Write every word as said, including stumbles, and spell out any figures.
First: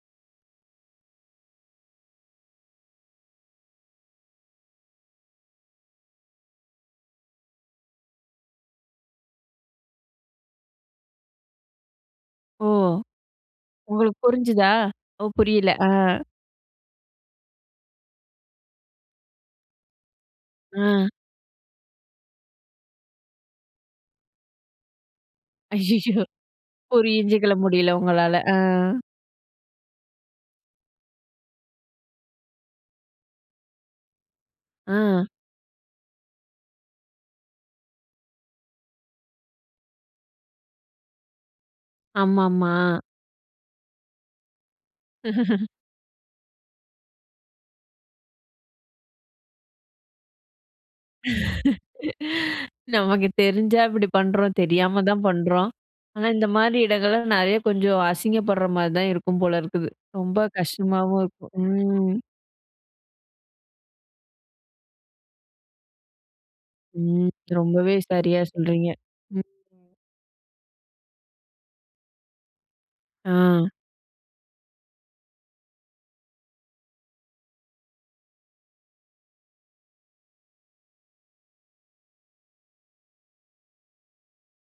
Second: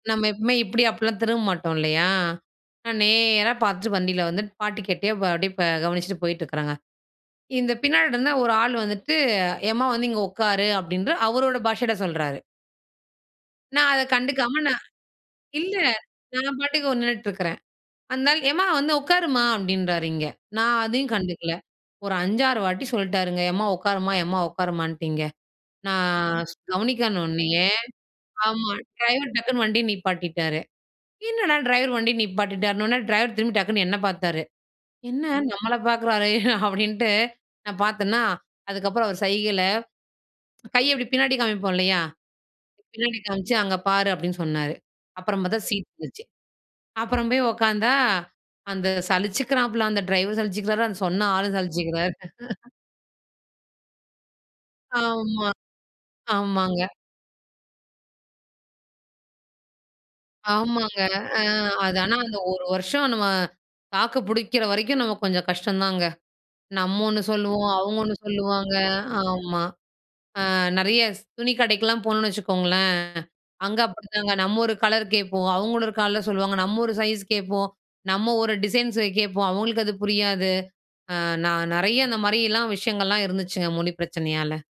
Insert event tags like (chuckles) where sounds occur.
நம்ம எப்பவுமே இப்பிடி அப்டிலாம் திரும்ப மாட்டோம் இல்லையா? நான் நேரா பார்த்துட்டு வண்டில வந்துட்டு பாட்டு கேட்டே வ அப்பிடியே ப கவனிச்சுட்டு போயிட்டு இருக்கிறங்க. இந்த பின்னாடி இருந்த ஒரு ஆள் வந்துட்டு ஏம்மா, வந்து இங்க உக்காரு அப்பிடின்ற அவரோட பாஷையில சொல்றாரு. ஓ! நான் அத உங்களுக்கு கண்டுக்காம புரிஞ்சுதா? நான் ஓ! புரியல. இல்ல, ஆ. நான் பாட்டுக்கு ஒ நின்னுட்டு இருக்கிறேன். அந்த ஆள், ஏம்மா, வந்து உட்காரும்மா, அப்பிடின்றாரு இங்க. நான் ஆ. அதையும் கண்டுக்கல. ஒரு அஞ்சு ஆறு வாட்டி சொல்ட்டாருங்க, எம்மா உக்காரும்மா எம்மா உக்காரும்மான்டு இங்க. ஐயய்யோ! நான் ஸ் கவனிக்கன் புரிஞ்சிக்க உன்னயே முடியல உங்களால, ஆ. ஆமா. டிரைவர் டக்குன்னு வண்டிய நிப்பாட்டிட்டாரு. என்னடா டிரைவர் வண்டிய நிப்பாட்டிட்டாருன்னவுனே, டிரைவர் திரும்பி டக்குனு என்ன பார்த்தாரு. என்ன ஆ. நம்மள பார்க்குறாரே, (chuckles) அப்பிடின்ட்டு நான் பார்த்தன்னா, அதுக்கப்பறம் அவரு சைகையில கைய இப்பிடி பின்னாடி காமிப்போம் இல்லையா? ஆமாமா. பின்னாடி காமிச்சு, "அங்க பாரு" அப்பிடின்னு சொன்னாரு. அப்பறம் பாத்தா (chuckles) சீட் இருந்துச்சு, அப்புறம் போய் உட்கார்ந்தா அந்த சலிச்சிக்கிறாப்ல, அந்த டிரைவர் சலிச்சிக்கிறாரு. அந்த சொன்ன ஆளும் (laughs) சலிச்சிக்கிறாரு. நமக்கு தெரிஞ்சா இப்பிடி பண்றோம்? தெரியாம தான் ஆமா. பண்றோம். ஆனா, இந்தமாரி ஆமாங்க. இடங்கள்ல நெறைய கொஞ்சம் அசிங்கப்பட்றமாரி தான் இருக்கும் போல இருக்குது. ரொம்ப ஆமாங்க. கஷ்டமாவும் அ, இருக்கும். அது ஆனா, ம் அந்த ஒரு வருஷம் நம்ம தாக்கு புடிக்கிறவரைக்கும் நமக்கு கொஞ்சம் கஷ்டம்தாங்க. நம்ம ஒண்ணு ம். சொல்லுவோம், ரொம்பவே அவுங்க ஒண்ணு சரியா சொல்லுவாங்க. சொல்றீங்க. ம். ஆமா. ஆ, நெறைய ஸ் துணி கடைக்கெல்லாம் போனோன்னு வச்சுக்கோங்களேன், ஆ. அங்க அப்பிடிதாங்க. நம்ம ஒரு கலர் கேட்போம். அவுங்க ஒரு கால்ல சொல்லுவாங்க. நம்ம ஒரு சைஸ் கேட்போம். நம்ம ஒரு டிசைன்ஸ்ஸ கேட்போம், அவுங்களுக்கு அது புரியாது. ஆ, நான் நெறைய அந்தமாரி எல்லாம் விஷயங்கள்லாம் இருந்துச்சுங்க, மொழி பிரச்சனையால.